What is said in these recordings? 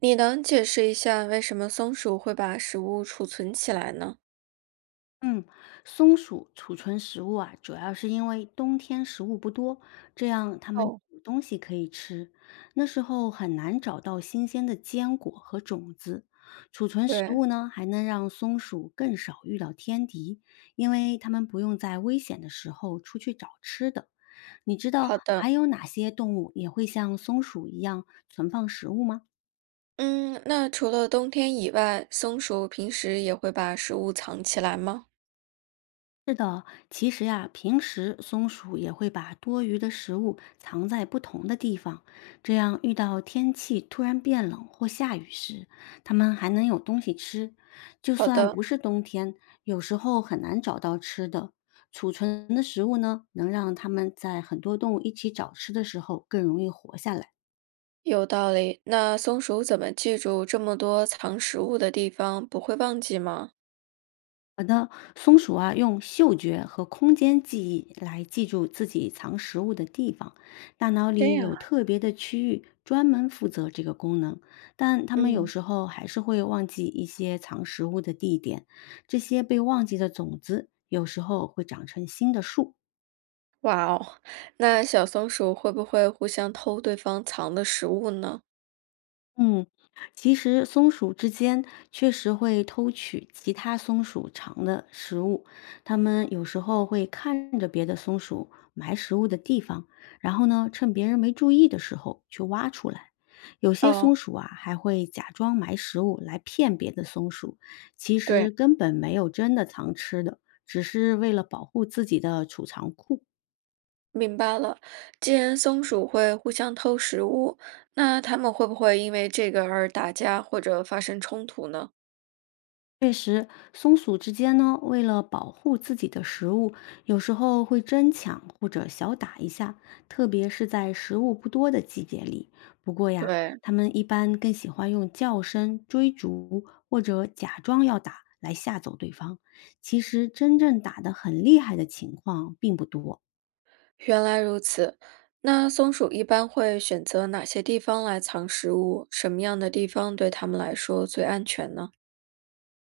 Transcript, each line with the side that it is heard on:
right: 你能解释一下为什么松鼠会把食物储存起来呢？
left: 嗯，松鼠储存食物啊，主要是因为冬天食物不多，这样它们
right: 哦，
left: 有东西可以吃。那时候很难找到新鲜的坚果和种子。储存食
right: 对，
left: 物呢，还能让松鼠更少遇到天敌，因为它们不用在危险的时候出去找吃的。你知道
right: 好的。
left: 还有哪些动物也会像松鼠一样存放食物吗？
right: 嗯，那除了冬天以外，松鼠平时也会把食物藏起来吗？
left: 是的，其实呀，平时松鼠也会把多余的食物藏在不同的地方，这样遇到天气突然变冷或下雨时，它们还能有东西吃。就
right: 好
left: 算
right: 的，
left: 不是冬天，有时候很难找到吃的，储存的食物呢，能让它们在很多动物一起找吃的时候更容易活下来。
right: 有道理。那松鼠怎么记住这么多藏食物的地方，不会忘记吗？
left: 好的，松鼠啊，用嗅觉和空间记忆来记住自己藏食物的地方。大脑
right: 这
left: 里
right: 样
left: 有
right: 啊。
left: 特别的区域专门负责这个功能，但它们有
right: 嗯，
left: 时候还是会忘记一些藏食物的地点。这些被忘记的种子，有时候会长成新的树。
right: 哇哦，那小松鼠会不会互相偷对方藏的食物呢？
left: 嗯，其实松鼠之间确实会偷取其他松鼠藏的食物，它们有时候会看着别的松鼠埋食物的地方，然后呢，趁别人没注意的时候去挖出来。有些
right: 哦，
left: 松鼠啊，还会假装埋食物来骗别的松鼠，其
right: 对。
left: 实根本没有真的藏吃的，只是为了保护自己的储藏库。
right: 明白了，既然松鼠会互相偷食物，那它们会不会因为这个而打架或者发生冲突呢？
left: 确实，松鼠之间呢，为了保护自己的食物，有时候会争抢或者小打一下，特别是在食物不多的季节里。不过呀，
right: 对，
left: 它们一般更喜欢用叫声追逐或者假装要打来吓走对方。其实，真正打得很厉害的情况并不多。
right: 原来如此，那松鼠一般会选择哪些地方来藏食物？什么样的地方对它们来说最安全呢？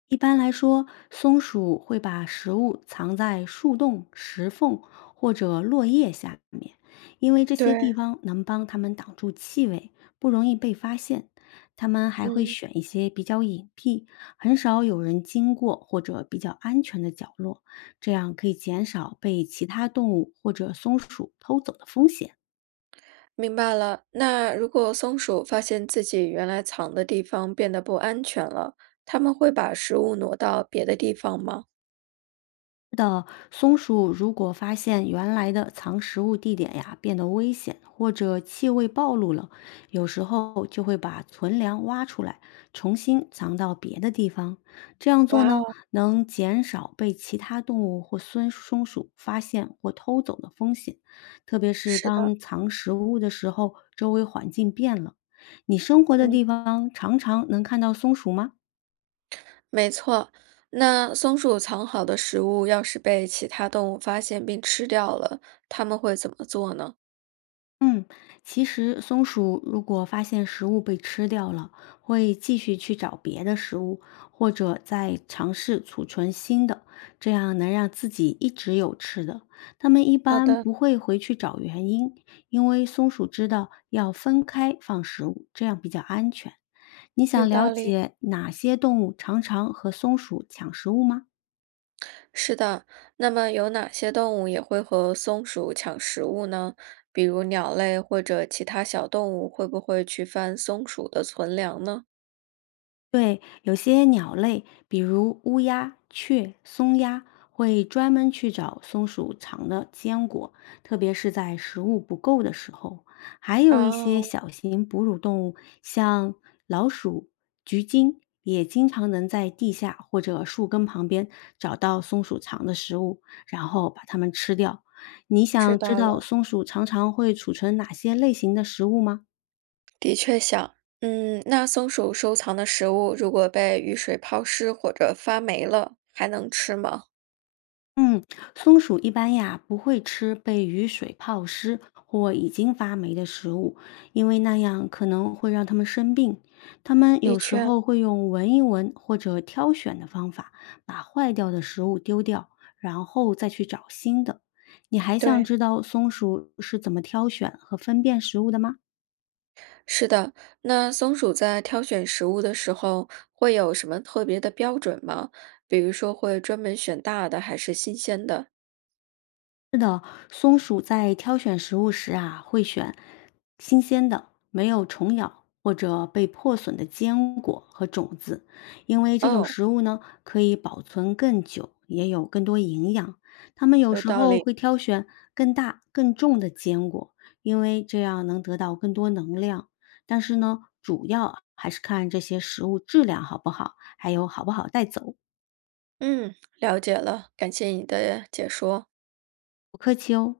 left: 一般来说，松鼠会把食物藏在树洞、石缝或者落叶下面，因为这些
right: 对，
left: 地方能帮它们挡住气味，不容易被发现。它们还会
right: 嗯，
left: 选一些比较隐蔽、很少有人经过或者比较安全的角落，这样可以减少被其他动物或者松鼠偷走的风险。
right: 明白了，那如果松鼠发现自己原来藏的地方变得不安全了，它们会把食物挪到别的地方吗？
left: 的，松鼠如果发现原来的藏食物地点呀变得危险，或者气味暴露了，有时候就会把存粮挖出来，重新藏到别的地方。这样做
right: 哇
left: 呢，
right: 哦，
left: 能减少被其他动物或松鼠发现或偷走的风险，特别是
right: 是的，
left: 当藏食物的时候，周围环境变了。你生活的地
right: 嗯。
left: 方常常能看到松鼠吗？
right: 没错，那松鼠藏好的食物要是被其他动物发现并吃掉了，它们会怎么做呢？
left: 嗯，其实松鼠如果发现食物被吃掉了，会继续去找别的食物，或者再尝试储存新的，这样能让自己一直有吃的。它们一
right: 好
left: 般
right: 的，
left: 不会回去找原因，因为松鼠知道要分开放食物，这样比较安全。你
right: 有
left: 想了
right: 道理。
left: 解哪些动物常常和松鼠抢食物吗？
right: 是的，那么有哪些动物也会和松鼠抢食物呢？比如鸟类或者其他小动物会不会去翻松鼠的存粮呢？
left: 对，有些鸟类，比如乌鸦、雀、松鸦，会专门去找松鼠藏的坚果，特别是在食物不够的时候。还有一些
right: 哦，
left: 小型哺乳动物，像老鼠、橘鲸，也经常能在地下或者树根旁边找到松鼠藏的食物，然后把它们吃掉。你
right: 知
left: 想知
right: 道
left: 道
right: 了。
left: 松鼠常常会储存哪些类型的食物吗？
right: 的确想，嗯，那松鼠收藏的食物如果被雨水泡湿或者发霉了，还能吃吗？
left: 嗯，松鼠一般呀不会吃被雨水泡湿或已经发霉的食物，因为那样可能会让它们生病。它们
right: 的
left: 有时
right: 确，
left: 候会用闻一闻或者挑选的方法，把坏掉的食物丢掉，然后再去找新的。你还想
right: 对。
left: 知道松鼠是怎么挑选和分辨食物的吗？
right: 是的，那松鼠在挑选食物的时候会有什么特别的标准吗？比如说会专门选大的还是新鲜的？
left: 是的，松鼠在挑选食物时啊，会选新鲜的、没有虫咬或者被破损的坚果和种子，因为这种
right: 哦，
left: 食物呢可以保存更久，也有更多营养。它们有
right: 有
left: 时
right: 道
left: 候
right: 理。
left: 会挑选更大、更重的坚果，因为这样能得到更多能量。但是呢，主要还是看这些食物质量好不好，还有好不好带走。
right: 嗯，了解了，感谢你的解说。
left: 不客气哦。